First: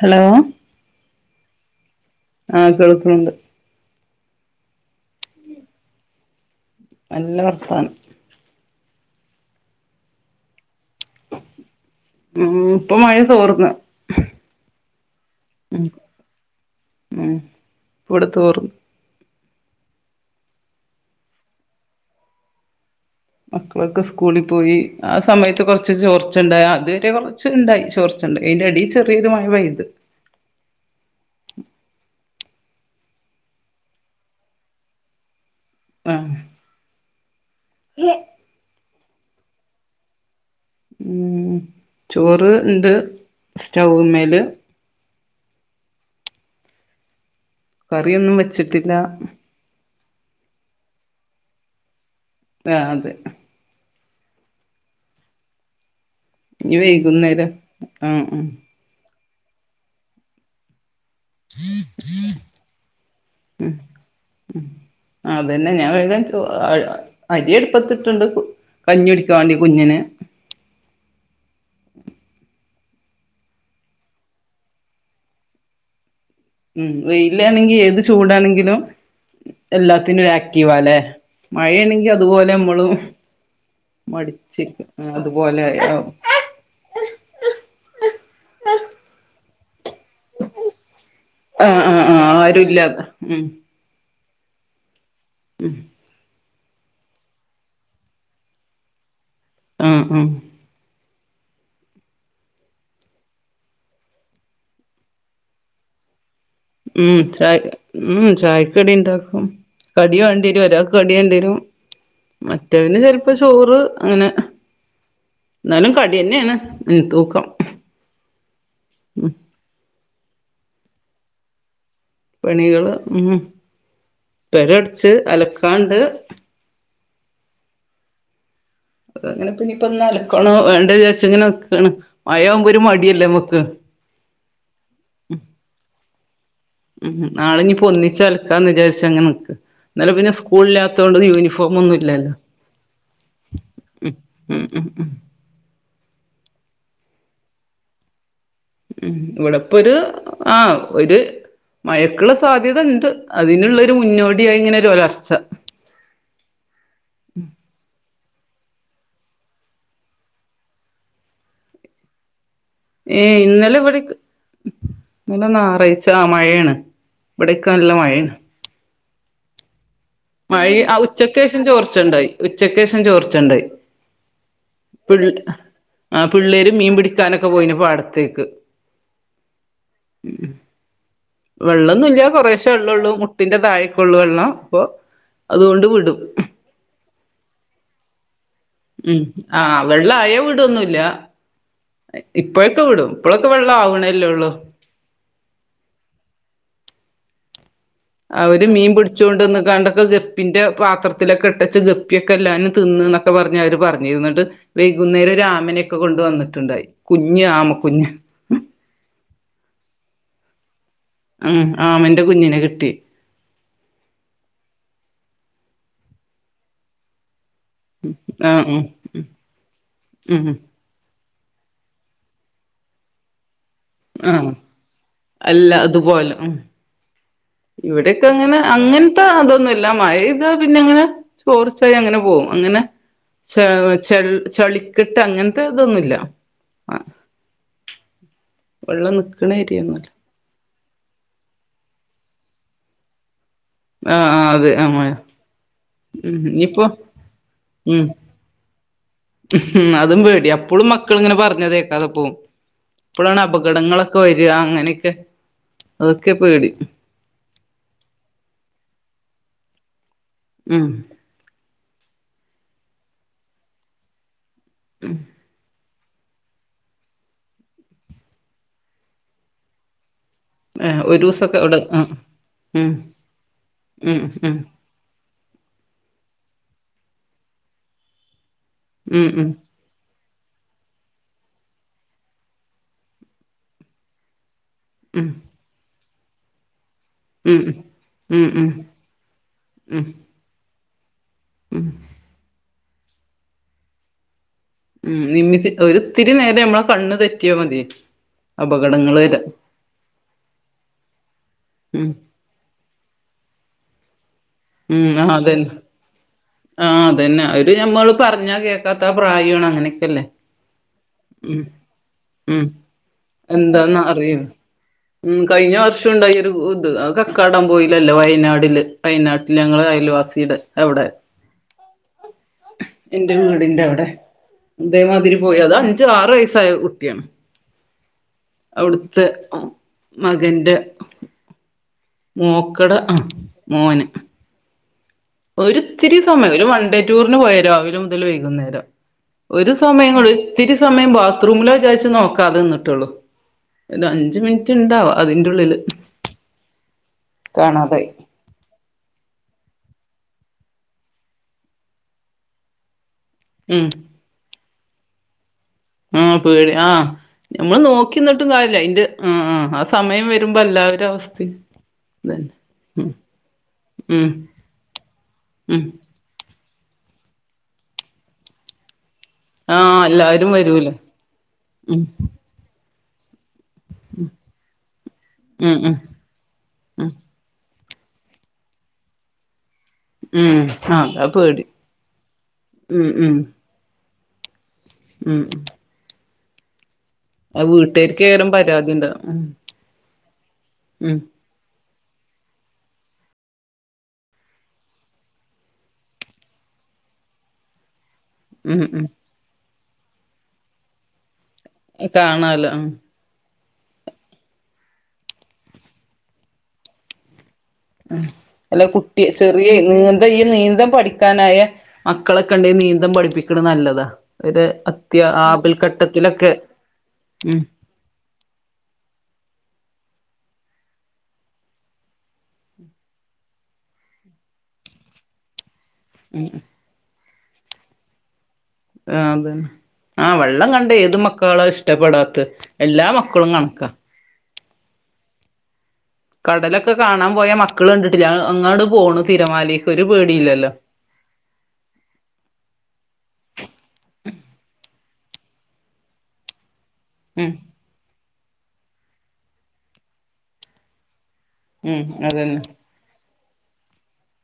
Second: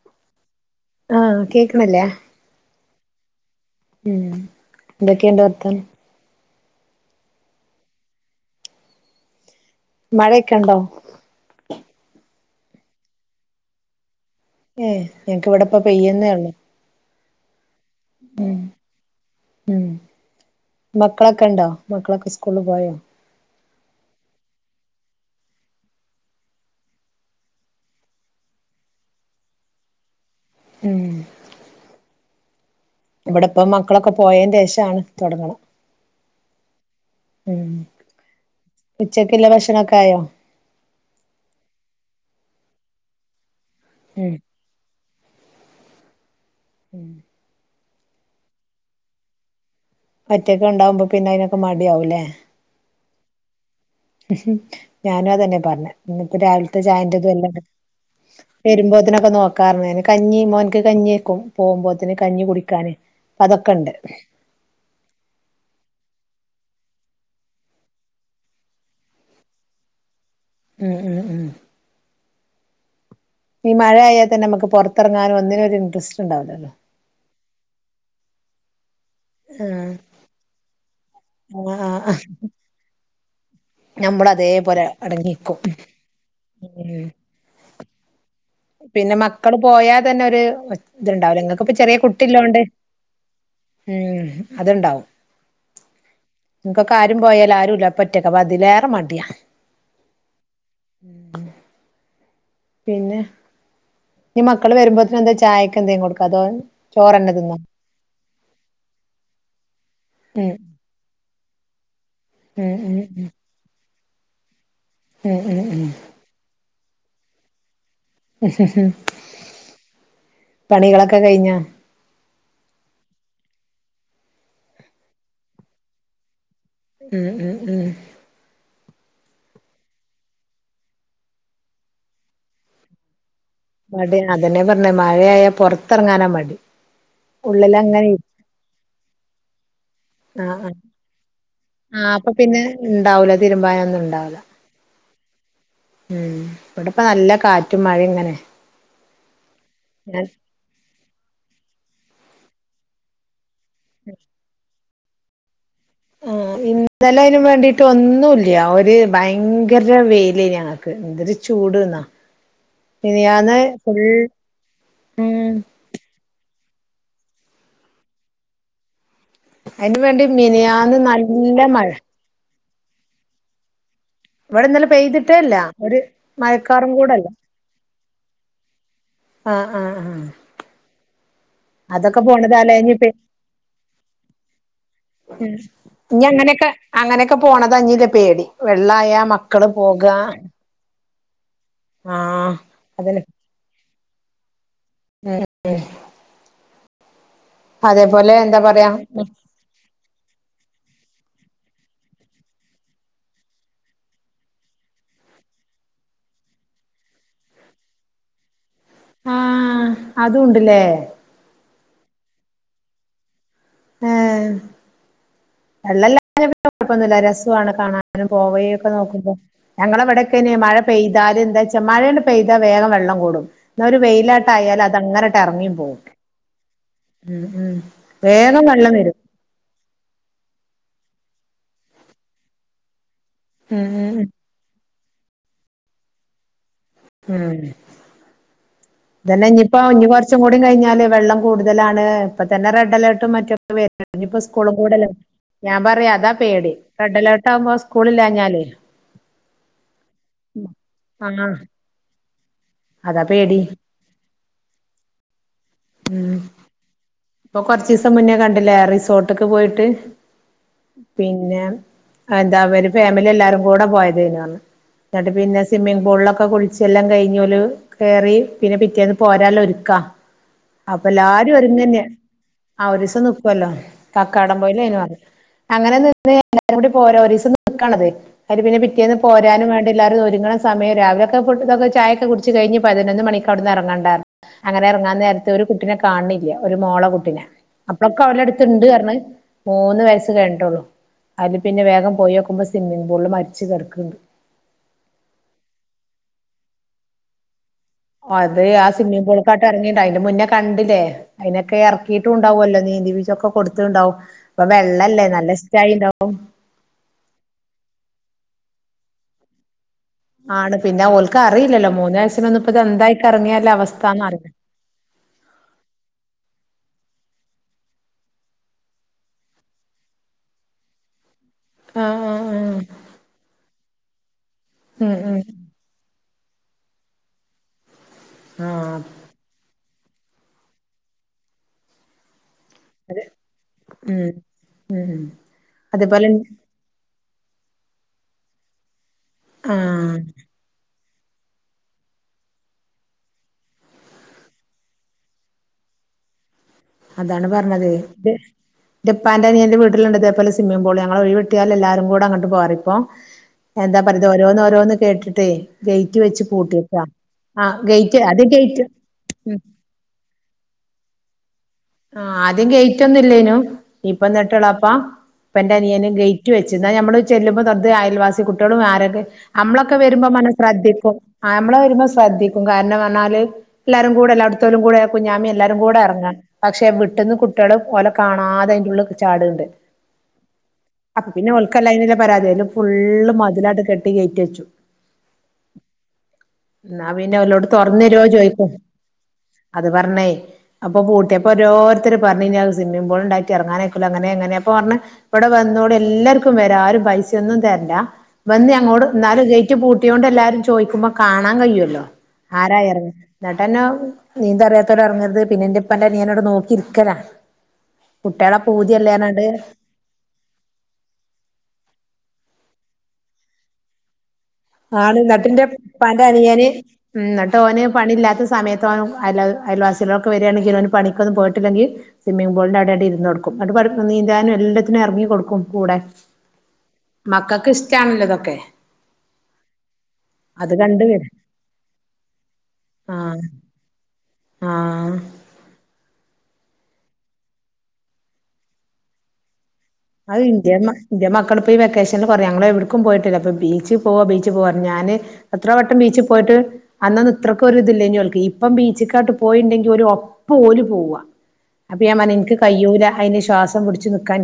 Hello ആഹ് കേക്ക്‌ണില്ലേ ആഹ് കേൾക്ക്‌ണ് ണ്ട് ഉം എന്തൊക്കെയ്ണ്ട് വർത്താനം നല്ല വർത്തനം മഴെക്കെണ്ടോ ഉം ഇപ്പൊ മഴ തോർന്ന് ഏഹ് ങ്ങക്ക് ഇവിടെപ്പോ ഉം പെയ്യന്നേള്ളൂ ഉം ഇവ്ടെ ത്തോർന്നു ഉം മക്കളൊക്കെ ഇണ്ടോ? മക്കളൊക്കെ സ്കൂള് പോയോ മക്കളൊക്കെ സ്കൂളീ പോയി ആ സമയത്ത് കൊറച്ച് ചോർച്ചണ്ടായി അതുവരെ കുറച്ച് ഉണ്ടായി ചോർച്ചണ്ടായി അതിന്റെടി ചെറിയ മഴ പെയ്ത് ഉം ഇവിടെപ്പ മക്കളൊക്കെ പോയെന്റെഷാണ് തുടങ്ങണം ആഹ് ഉം ഉച്ചക്കുള്ള ഭക്ഷണൊക്കെ ആയോ ഉം ചോറ് ഇണ്ട് സ്റ്റൗവ് മേല് ഉം ഉം കറിയൊന്നും വെച്ചിട്ടില്ല ഒറ്റൊക്ക്ണ്ടാകുമ്പോ പിന്നെ അയിനൊക്കെ മടിയാവൂല്ലേ ആഹ് അതെ ഹ്മ് ഞാനു അതന്നെ പറഞ്ഞെ ഇന്നിപ്പ ഇനി രാവിലത്തെ ചായന്റെതും വൈകുന്നേരം എല്ലണ്ട് ആഹ് വരുമ്പോത്തന് നോക്കാറ്ഞ്ഞ് കഞ്ഞി മോന്ക്ക് കഞ്ഞി പോ പോകുമ്പോത്തിന് കഞ്ഞി കുടിക്കാന് പ്പ അതൊക്കെണ്ട് ആഹ് അതന്നെ ഞാൻ വേഗം ചോ അരി അടുപ്പത്തിട്ട്ണ്ട് കു കഞ്ഞി ടിക്കാൻ വേണ്ടി കുഞ്ഞിന് ഉം ഉം ഉം ഈ മഴയായായ തന്നെ മ്മക്ക് പൊറത്തെറങ്ങാനും ഒന്നിനും ഒരു ഇൻട്രസ്റ്റ് ഉണ്ടാവുല്ലല്ലോ? ലാന്നെങ്കി ഏത് ചൂടാണെങ്കിലും എല്ലാത്തിനും ആക്റ്റീവാല്ലേ? ആ ആ മഴയാണെങ്കി ആ അതുപോലെ നമ്മളും നമ്മള് അതേപോലെ മടിച്ചിരിക്കും അടങ്ങിക്കും അതുപോലെ ഉം പിന്നെ മക് ക്കള് പോയാ തന്നൊര് ത്ണ്ടാവൂല ങ്ങക്ക്പ്പൊ ആഹ് ചെറിയ ആഹ് ആഹ് കുട്ടില്ലോണ്ട് ആരുല്ലാതെ ഉം അത്ണ്ടാവും ഉം എനിക്കൊക്കെ ആരും പോയാലും ആരും ഇല്ല അപ്പൊ ഒറ്റക്കെ അപ്പ അതിലേറെ മടിയാ ഉം ഉം പിന്നെ ഇ മക്കള് വരുമ്പോത്ത്നെന്തെ ചായക്കെ എന്തെ കൊടുക്കോ അതോ ഉം ചോറന്നെ തിന്നോ ചായ ഉം ചായക്കടി ണ്ടാക്കും കടി വാണ്ടി ഉം വരും ഒരാൾക്ക് കടിവാണ്ടി വരും ഉം ഉം മറ്റേതിന് ഉം ചെലപ്പോ ചോറ് അങ്ങനെ ഉം ഉം ഉം ന്നാലും കടി ന്നെണ് ഉം തൂക്കം ഉം പണികളൊക്കെ കയ്ഞ്ഞോ പണികള് ഉം പെരടച്ച് അലക്കാണ്ട് ഉം ഉം ഉം അങ്ങനെ പിന്നെ പ്പൊ ന്ന് അലക്കണോ വേണ്ടെ ന്ന് വിചാരിച്ചു ങ്ങനെ നിക്കണ് മഴ ആവുമ്പോ ഒരു മടിയല്ലേ മടിയാ അതെന്നെ പ മഴയായ പൊറത്തറങ്ങാന മടി ഉം നാളെ ഇഞ്ഞിപ്പോ ഉള്ളിലങ്ങനെ ഒന്നിച് ഇരിക്കും അലക്കാന്ന് വിചാരിച്ച അങ്ങനെ നിക്ക ഇന്നലെ പിന്നെ ആഹ് ആഹ് സ്കൂളിലാത്ത കൊണ്ട് യൂണിഫോം ഒന്നും ആഹ് അപ്പൊ ഇല്ലല്ലോ പിന്നെ ഇണ്ടാവൂല തിരുമ്പാനൊന്നും ഉം ഇണ്ടാവൂല ഉം ഉം ഉം ഉം ഇവിടെ പ്പ നല്ല കാറ്റും മഴയും ഇങ്ങനെ ഉം ഇവിടെപ്പൊ ഒരു ഞാൻ ആഹ് ഒരു മയക്കുള്ള സാധ്യത ഇണ്ട് അതിനുള്ളരു മുന്നോടിയായി ഇങ്ങനെ ഒരുരാ പച്ച ആഹ് ഇന്ന് ഇന്നലെ അയിനും വേണ്ടിയിട്ട് ഒന്നുംല്ല ആ ഒര് ഭയങ്കര വെയിലെനി ഞങ്ങക്ക് എന്തൊരു ചൂട്ന്നാ ഏ ഇന്നലെ ഇവിടെ ഉം ഞാറാഴ്ച ആ മഴയാണ് ഇവിടെക്കല്ല മഴാണ് അതിന് വേണ്ടി മിനിയാന്ന് നല്ല ഉച്ചക്കേഷം മഴ ചോർച്ചണ്ടായി ഉച്ചക്കേഷം ചോർച്ചണ്ടായി ഇവിടെ ഇന്നെലെ പിള്ള് പെയ്തിട്ടേല്ല. ഒരു ആ പിള്ളേര് മയക്കാറും മീൻ കൂടെല്ല. പിടിക്കാനൊക്കെ പോയിന് പാടത്തേക്ക് ആഹ ആഹ ആഹ അതൊക്കെ വെള്ളൊന്നുല്ല പോണത് കൊറേശെ അല ഇനി വെള്ളൊള്ളൂ മുട്ടിന്റെ താഴേക്കൊള്ളൂ വെള്ളം അപ്പൊ അതുകൊണ്ട് വിടും അങ്ങനെയൊക്കെ അങ്ങനെയൊക്കെ പോണത് ആ ഞ്ഞിള്ള പേടി ഉം വെള്ളായാ ആ മക്കള് വെള്ളം പോക ആയാവിടൊന്നുല്ല. ആഹ് ഇപ്പഴൊക്കെ വിടും ഇപ്പോഴൊക്കെ വെള്ളം ആവ്ണേ ല്ലേള്ളൂ ഏ അവര് പറയാ മീൻ പിടിച്ചോണ്ട്ന്ന്ക്കാണ്ടൊക്കെ ഗപ്പിന്റെ പാത്രത്തിലൊക്കെ ച്ച ഗപ്പിയൊക്കെ എല്ലും തിന്ന് എന്നൊക്കെ പറഞ്ഞ് അവര് പറഞ്ഞിരുന്നിട്ട് വൈകുന്നേരം രാമനെൊക്കെ കൊണ്ട് വന്നിട്ടുണ്ടായി കുഞ്ഞ് ആമ കുഞ്ഞ് അതൂണ്ട് ലേ ഉം ആമന്റെ കുഞ്ഞിനെ കിട്ടി ആ വെള്ളല്ല കുഴപ്പൊന്നല്ല രസം കാണാനും ആ പോവയ ഉം ഒക്കെ നോക്കുമ്പോ ഞങ്ങള ഇവിടെക്ക ഉം യ്ന് മഴ പെയ്ത് കാര്യം എന്താ വച്ചാ മഴേണ്ട് പെയ്താ വേഗം വെള്ളം കൂടും. എന്ന ഒരു ആ വെയിലാട്ട ആയാൽ അത് അങ്ങനട്ട് എറങ്ങി അല്ല പോകും അതുപോലെ ഉം ഇവിടെക്കെ അങ്ങനെ അങ്ങനത്തെ അതൊന്നുല്ല മയയും പിന്നെങ്ങനെ ചോർച്ചായി അങ്ങനെ പോകും അങ്ങനെ ച ഉം ചെ ചളി കിട്ട അങ്ങനത്തെ ഇതൊന്നുല്ല ആഹ് ഉം വെള്ളം നിക്കണ ഇതന്നെപ്പം ഇഞ്ഞ ഏരിയൊന്നുല്ല കൊറച്ചും കൂടി കഴിഞ്ഞ വെള്ളം കൂടുതലാണ് ഇപ്പ തന്നെ റെഡ് അലർട്ടും മറ്റ വര്ണ്ട് ആഹ് ഇനിപ്പ ആഹ് അതെ സ്കൂളും ആഹ് കൂടെല്ല മഴ ഞാൻ പറയാ അതാ ഉം പേടി ഇനിയിപ്പോ റെഡ് അലേർട്ട് ആകുമ്പോ ഉം സ്കൂളില്ലാഞ്ഞാലേ ഉം അത് അതും പേടിയാ അപ്പളും മക്കളിങ്ങനെ ആഹ് പറഞ്ഞതേക്കാതെ പോവും അതാ ഇപ്പോളാണ് പേടി അപകടങ്ങളൊക്കെ വരിക അങ്ങനെയൊക്കെ അതൊക്കെ ഉം പേടി ഇപ്പൊ കൊറച്ചിസം മുന്നേ കണ്ടില്ലേ റിസോർട്ടക്ക് പോയിട്ട് ഉം പിന്നെ എന്താ ഒര് ഫാമിലി എല്ലാരും കൂടെ പോയതയ്നിം അന്ന് എന്നട്ട് പിന്നെ സിമ്മിങ് പൂളിലൊക്കെ ക്കെ കുളിച്ചെല്ലാം കഴിഞൊല് കേറി പിന്നെ പിറ്റേന്ന് പോരാല്ലോ ഒരുക്കാ ആ ഒരു ദിവസംക്കെ അവിടെ ആ ആ ഒരു ദിവസം നിക്കുവല്ലോ ഉം കക്കാടം പൊയ്ലയ്‌നു അറിഞ് അങ്ങനെ നിന്ന് എല്ലാരും കൂടി പോരാ ഒരു ദിവസം നിക്കാണള്ള ഇത് അയ്ല് പിന്നെ പിറ്റേന്ന് ഉം ഉം പോരാനും വേണ്ടി എല്ലാരും ഒരുക്ക ങ്ങണ സമയം രാവിലൊക്കെ ഫുഡ് ഇതൊക്കെ ചായാക്കെ കുടിച്ച് കഴിഞ്പതിനൊന്നു മണിക്ക് അവ്ട്ന്നു എറങ്ങണ്ടാ അങ്ങനെ ഇറങ്ങാൻ ഉം നേരത്തെ ഒരു കുട്ടിനെ കാണില്ല ഒരു മോളെ പിന്നെ ഉം അപ്പളൊക്കെ ഉം ഉം ഓലെടുത്തുണ്ട് അർഞ്ഞു മൂന്ന് ഉം വയസ്സ് കഴിഞ്ഞിട്ടുള്ളു അതില് പിന്നെ വേഗം പോയോക്കുമ്പോ സ്വിമ്മിങ്ങ്പൂളിൽ മരിച്ച് കിടക്കണ്ട് ഉം നിമ്മി ഒത്തിരി നേരം നമ്മള കണ്ണ് തെറ്റിയ മതി അത് ആ അപകടങ്ങള് സ്വിമ്മിംഗ വരാ പൂളക്കാട്ട് ഇറങ്ങിയിണ്ട അതിന്റെ മുന്നേ കണ്ടില്ലേ അതിനൊക്കെ ഉം ഇറക്കിട്ടുണ്ടാവുമല്ലോ നീന്തിപ്പിചൊക്കെ കൊടുത്ത്ണ്ടാവും ഇപ്പൊ വെള്ളല്ലേ നല്ല ഇഷ്ടായിണ്ടാവും ആഹ അതന്നെ അവര് ഞമ്മള് പറഞ്ഞാ കേക്കാത്ത ആ പ്രായാണ് അങ്ങനെ ആണ് പിന്നെ ഓൾക്ക് അറിയില്ലല്ലോ മൂന്ന വയസന് ഒന്ന ഉം ഇപ്പ ഇത് എന്തായിക്ക ഇറങ്ങിയല്ല എന്താന്ന് അവസ്ഥന്ന അറി അറിയില്ല ഉം കഴിഞ്ഞ വർഷം ഉണ്ടായി ഒരു ഇത് അത് കക്കാടം പോയിലല്ലേ വയനാടില് വയനാട്ടിൽ ഞങ്ങള്ടെ അയൽവാസിയുടെ അവിടെ ആ ആ എന്റെ വീടിന്റെ അവിടെ ഉം ഉം ഇതേമാതിരി പോയിതാ അത് അഞ്ചു ആറ് വയസ്സ് സായകുട്ടിയാണ് ആഹ് അവിടുത്തെ ആ മകന്റെ മോക്കട അ അതെ മോന് ഉം ഉം ഒരിത്തിരി അതേപോലെ സമയം ഒരു വൺണ്ടേ ടൂറിനു പോയതാ. രാവിലെ മുതൽ വൈകുന്നേരം ഒരു സമയം ആഹ് ഉള്ളിൽ ഒത്തിരി സമയം ബാത്റൂമില വിചാച്ചു നോക്കാതെ ന്നിട്ടുള്ളൂ ഒരു അഞ്ചു മിനിറ്റ് ഇണ്ടാവ അതിന്റെള്ളില് അതാണ് പറഞ്ഞത് എന്റെ എന്റുപ്പാന്റെനിയന്റെ വീട്ട ട്ടു ഇതേ പോല സിമ്മിംഗ് പൂള് ഞങ്ങളഒഴിവ് കിട്ടിയൽ എല്ലാരും കൂടെ അങ്ങോട്പോവാറ് ഇപ്പോ ഉം എന്താ പറയുന്നത് ഓരോന്നോരോന്ന് കേട്ടിട്ടേ ഗേറ്റ് ആ വെച്ച് പേടി ആ പൂട്ടിയേക്കാ ആഹ് നഞമ്മള് ഗേറ്റ് അത് നോക്കിന്നിട്ടും കാര്യല്ല ഗേറ്റ് അന്റെ ആ ഉം ആ ആ സമയം വരുമ്പോ എല്ലാവരും അവസ്ഥിം ആ ആദ്യം ഗേറ്റ് ഒന്നും ഇല്ലേനു ഇപ്പൊ ഉം എന്നിട്ടുള്പ്പാ ഇപ്പ എന്റെ ഉം അനിയന് ഗേറ്റ് വെച്ചു എന്നനമ്മള് ചെല്ലുമ്പോ തൊട്ട് അയൽവാസി കുട്ടികളും ആരൊക്കെ ആ നമ്മളൊക്കെ വരുമ്പോ മന എല്ലാരും വരൂലേ ശ്രദ്ധിക്കും നമ്മള ഉം വരുമ്പോ ശ്രദ്ധിക്കും കാരണം ന്നാല് എല്ലാരും കൂടെ എല്ലായിടത്തരും കൂടെ കുഞ്ഞാമ ഉം എല്ലാരും ഉം കൂടെ ഇറങ്ങാൻ പക്ഷെ ഉം വിട്ടന്ന് കുട്ട ഇവിടെ ഓലെ കാണാതെ അയ്ന്റെ ള്ളുക്ക് ചാടുന്നുണ്ട്. ഉം ആ അതാ അപ്പൊപിന്നെ പേടി ഇവൾക്കാലൈനിലെ പരാതിയുണ്ട് ഉം ഫുള്ള് ഉം മതിലി ഗേയ്റ്റടച്ചു ഉം എന്നാപിന്നെ അത് അവനോട് തുറന്നു വീട്ടുകാർക്ക് തരുവോ, ഏറും ചോദിക്കും പരാതി ഉണ്ടാവും ഉം അത് പറഞ്ഞേ അപ്പൊ ഉം പൂട്ടിയ ഓരോരുത്തര് പറഞ്ഞിനി അത്‌ സ്വിമ്മിംഗ്പൂൾ ഇണ്ടാക്കി ഇറങ്ങാനയ്ക്കൂല അങ്ങനെയങ്ങനെ അപ്പൊ പർഞ്ഞ് വടെ വന്നോളി എല്ലാർക്കും വര ആരും പൈസിയന്നും തെരണ്ട ഉം വന്നേയങ്ങോട് ഉം ന്നാലു ഗേ ഗേറ്റ് പൂട്ട്യോണ്ട് എല്ലാരും ചോദിക്കുമ്പോ കാണാ കാണാൻ കയ്യൊല്ലോ കാണാലോ ഉം ആരായിറങ്ങി എന്നിട്ടെന്നെ നീന്തറിയാത്തവര് എറ്ങ്ങരുത് പിന്നെയെന്റയിപ്പന്റെ നിയനവിടെ നോക്കിയിരിക്കല അല്ല കുട്ടി ചെറിയ നീന്ത് ഈ നീന്ത് പഠിക്കാനായ മക്കളൊക്കെ ഉണ്ടെങ്കിൽ നീന്ത് പഠി പ്പിക്ക്ണെ നല്ലതാ ഒരു ആള് അത്യ നട്ടിന്റെ പ്പന്റെ ആപൽഘട്ടത്തിലൊക്കെ അനിയന് ഉം ന്നട്ട് ഓന് പണില്ലാത്ത സമയത്ത് ഓന് അയൽ അയൽവാ ചിലരൊക്കെ വരി കാണെങ്കിൽ അവ പണിക്കൊന്നും പോയിട്ടില്ലെങ്കിൽ സ്വിം മിംഗ്പൂളിൻ്റെ അവിടെയായിട്ടിരുന്നുകൊടുക്കും. അത്പറഞ്ഞു നീന്താനും എല്ലാത്തിനും ഇറങ്ങികൊടുക്കും. കൂടെ മക്കൾക്കിഷ്ടാണല്ലോ ഇതൊക്കെ ആ ആ വെള്ളം അത് കണ്ട് വരും. കണ്ടാഏതുമക്കളാടാ ഇഷ്ടപ്പെടാത്തെ എല്ലാ മക്കളും കണക്കാ ആ കടലൊക്കെ കാണാൻ പോയാമക്കള്കണ്ടിട്ടില്ല അങ്ങോട്ട്പോണു തിരമാലയി അതിന്റെ മ്മ ഇന്റെ മക്കളിപ്പോ ഈ വെക്കേഷനിൽ പറയും ഞങ്ങളെവിട്ക്കും പോയിട്ടില്ല. ഇപ്പൊ ബീച്ചിൽപോവാ ബീച്ചിൽ പോവാ ഞാന് എത്രവട്ടം ബീച്ചിൽ പോയിട്ട് ഉം അന്നൊന്നുമിത്രക്കൊരിതില്ല, ഇങ്ങോട്ട് ബീ ഇപ്പം ബീച്ചിക്കാട്ട് പോയില്ലെങ്കിൽ ഒരു ഒപ്പുപോലും പോവുവാ അപ്പ ഉം ഞാൻ പറഞ്ഞു എനിക്ക്കഴിയ്യൂല അതിനിഷ്- ശ്വാസംപിടിച്ചു നിൽക്കാൻ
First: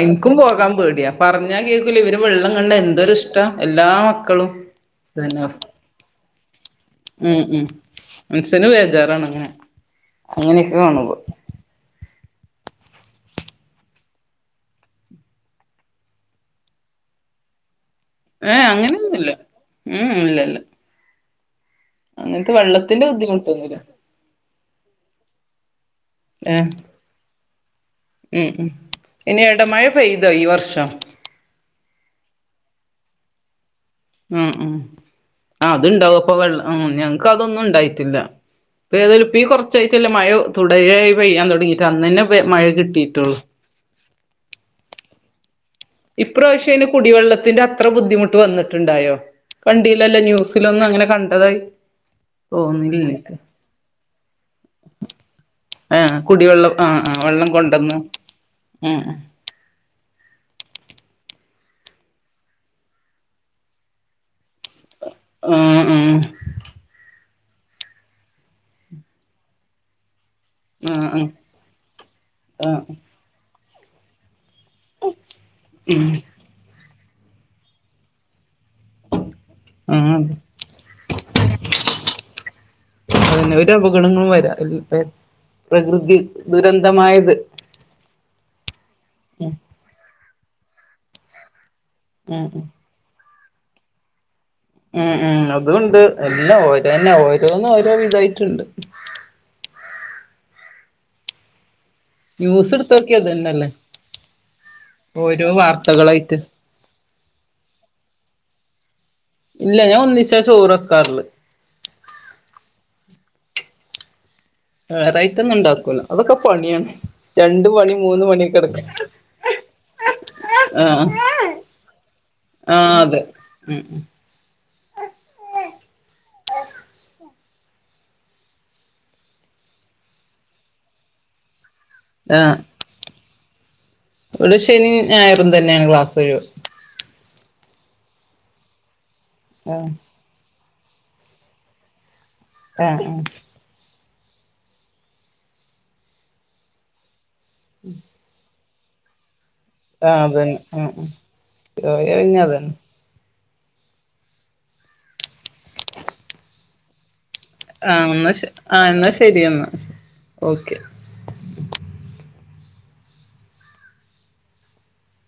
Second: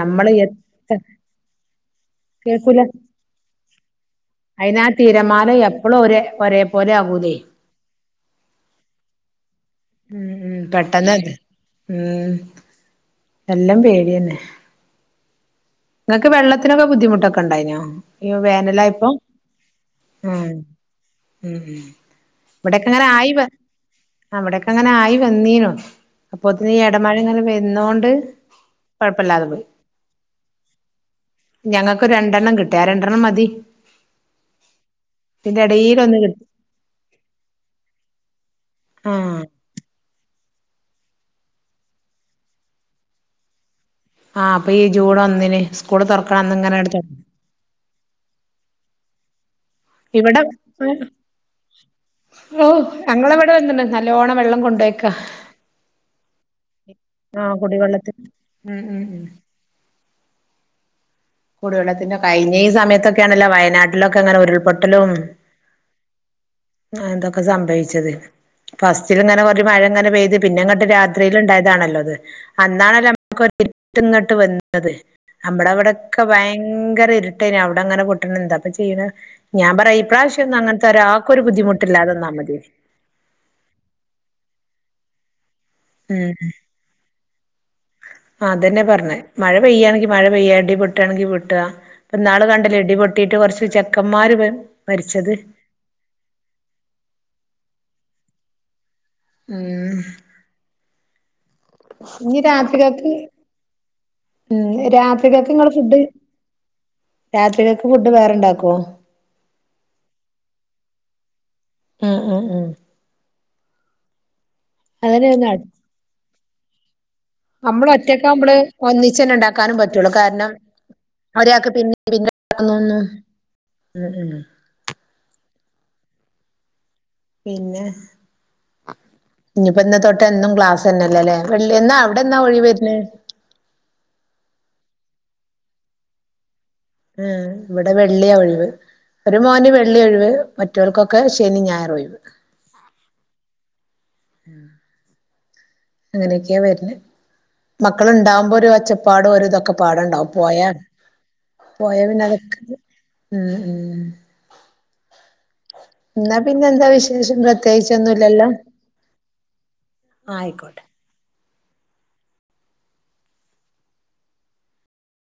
എനിക്കും പോകാൻ പേടിയ, പറഞ്ഞാ കേൾക്കൂല ഇവര് വെള്ളം കേക്കൂല കണ്ടാലെന്തൊരിഷ്ടാ, എല്ലാ മക്കളും. അയിനാ തിരമാല എപ്പളും ഒരേ ഒരേ പോലെ ആകൂലേ ഉം.. ഉം ഉം ഉം പെട്ടെന്ന് ഉം എല്ലാം പേടിതന്നെ നിങ്ങൾക്ക് വെള്ളത്തിനൊക്ക ബുദ്ധിമുട്ടൊക്കെ ഉണ്ടായിനോ ഏ.. അങ്ങനെയൊന്നുമില്ല ഉം.. ഇല്ലില്ല.. ഉം.. ഉം ഇവിടൊക്കെയങ്ങനെയായി വന്നു. ബുദ്ധിമുട്ടൊന്നുല്ല അവിടൊക്കെയങ്ങനെ ആയിവന്നീനോ ഏഹ് അപ്പൊതന്നെയീ യിടമഴയിങ്ങനെ വരുന്നകൊണ്ട് ഉം ഉം ഇനി കൊഴപ്പമില്ലാതെ പോയി. എടമഴ പെയ്തോ ഈ വർഷം ഞങ്ങൾക്ക് രണ്ടെണ്ണം കിട്ടിയാറുണ്ട് രണ്ടെണ്ണം മതി ഉം ഉം ഇതിന്റെ ആ എടേൽ അത്ണ്ടാവും ഒന്ന് അപ്പൊ കിട്ടി വെള്ള ഞങ്ങക്ക് അതൊന്നും ഉണ്ടായിട്ടില്ല ഇപ്പ ഏതായലും പ്പി ആഹ് കുറച്ചായിട്ടല്ലേ മഴ തുടയായി പെയ്യാൻ തുടങ്ങിട്ട് അന്നന്നെ മഴ കിട്ടിയിട്ടുള്ളു ആ ഇപ്പോ ഈ ജൂൺ ഒന്നിന് സ്കൂള് തുറക്കണ അന്ന് ഇപ്രാവശ്യം ഇങ്ങനെ അയ്ന് അങ്ങട് തൊടങ്ങി കുടിവെള്ളത്തിന്റെ അത്ര ബുദ്ധിമുട്ട് വന്നിട്ടുണ്ടായോ കണ്ടില്ലല്ലോ ഇവിടെ ന്യൂസിലൊന്നും അങ്ങനെ കണ്ടതായി ഓ തോന്നീല്ല എനിക്ക് ഞങ്ങളവിടെ വന്നിണ് നല്ലോണം വെള്ളം കൊണ്ടോയക്ക ആ ആ വെള്ളം കൊണ്ടന്ന് ഉം കുടിവെള്ളത്തിന്റെ കഴിഞ്ഞ ഈ സമയത്തൊക്കെണല്ലോ വയനാട്ടിലൊക്കെ ങ്ങനെ ഉരുൾപൊട്ട ലും ആഹ് ഉം ആഹ് സംഭവിച്ചത് ഫസ്റ്റിലങ്ങനെ മഴങ്ങനെ പെയ് പിന്നെ ഇങ്ങോട്ട് ഉം രാത്രിയിൽ ഉണ്ടായതാണല്ലോ അത് ആഹ് അന്നാണല്ലോ നമുക്കൊര്- ഇട്ട് ങ്ങട്ട് വന്ന് അത് നമ്മടെ അവടെ ഉം ഭയങ്കര ഇര്ട്ടേനി അവിടെ അങ്ങനെ പൊട്ട്ണ് ന്താ ചെയ്യണ ഞാൻ പറയാ ആഹ് ഇപ്രാവശ്യന്നും അങ്ങനത്തെ ഒരാൾക്കൊരു ബുദ്ധിമുട്ടില്ലാതന്നാമതിയെനി അതന്നെ ഒരു അപകടങ്ങളും വരാ പ്രകൃതി ഉം ദുരന്തമായത് അതന്നെ പറഞ്ഞെ ഉം മഴ പെയ്യണെങ്കി മഴ പെയ്യായി ഇടിപെട്ടാണെങ്കിൽ പെട്ടുക ഇപ്പൊന്നാൾ ഉം ഉം കണ്ടിലെ ഇടിപൊട്ടി ട്ടിട്ട് കുറച്ച് ചെക്കന്മാര് വേ ഉം ഉം അതുണ്ട് എല്ലാ ഓരോന്നെ ഓരോന്നും ഓരോ വിതായിട്ടുണ്ട് ഉം ഇനി ന്യൂസ് എടുത്ത് രാത്രികക്ക് നോക്കിയാ ഇതന്നല്ലേ ഓരോ രാത്രികക്ക് ഇങ്ങള് ഫുഡ് വാർത്തകളായിട്ട് രാത്രികക്ക് ഫുഡ് വേറെണ്ടാക്കോ ഇല്ല ഞാൻ ഒന്നിച്ചാ ചോറ് വെക്കാറുള്ളെ മൂ മൂ മൂ വേറായിട്ട് ഒന്നും ഉണ്ടാക്കൂല്ല അതൊക്കെ പണിയാണ് രണ്ട് നമ്മൾ പണി മൂന്ന് ഒറ്റകാവുമ്പൾ പണിയൊക്കെ എടുക്കും ഒന്നിച്ചന്നെണ്ടാക്കാനും പറ്റുള്ളു കാരണം ആഹ് ഒരാൾക്ക് പിന്നെ ഒന്നു ആഹ് അതെ ഉം ഉം ഒന്ന് പിന്നെ ഇഞ്ഞിപ്പോ ഇന്ന് തൊട്ട് എന്നും ക്ലാസ്ന്നെല്ലല്ലേ വെള്ളി എന്നാ അവിടെ എന്നാ ആഹ് ഒഴിവര്ന്നേ ഇവിടെ ശനി ഞായറും തന്നെയാണ് ക്ലാസ് ഒഴിവ് മൂ ഇവിടെ വെള്ളിയ ഒഴിവ് ഒരു മോന് ആഹ് വെള്ളി ഒഴിവ് മറ്റവർക്കൊക്കെ ശനി ഞായർ ഒഴിവ് ആ അങ്ങനെയൊക്കെയാ വരുന്നെ മക്കളുണ്ടാവകുമ്പോ ഒരു ഒച്ചപ്പാട് ഒര്ദം ആ അതന്നെ മ് മ് പോയാ പോയ പിന്നെ അതൊക്കെ അതന്നെ ഉം ഉം എന്നാ പിന്നെ പിന്നെന്താ വിശേ ആ എന്നാ ശെ ആ എന്നാ ശരി എന്നാ ഓക്കെ ആയിക്കോട്ടെ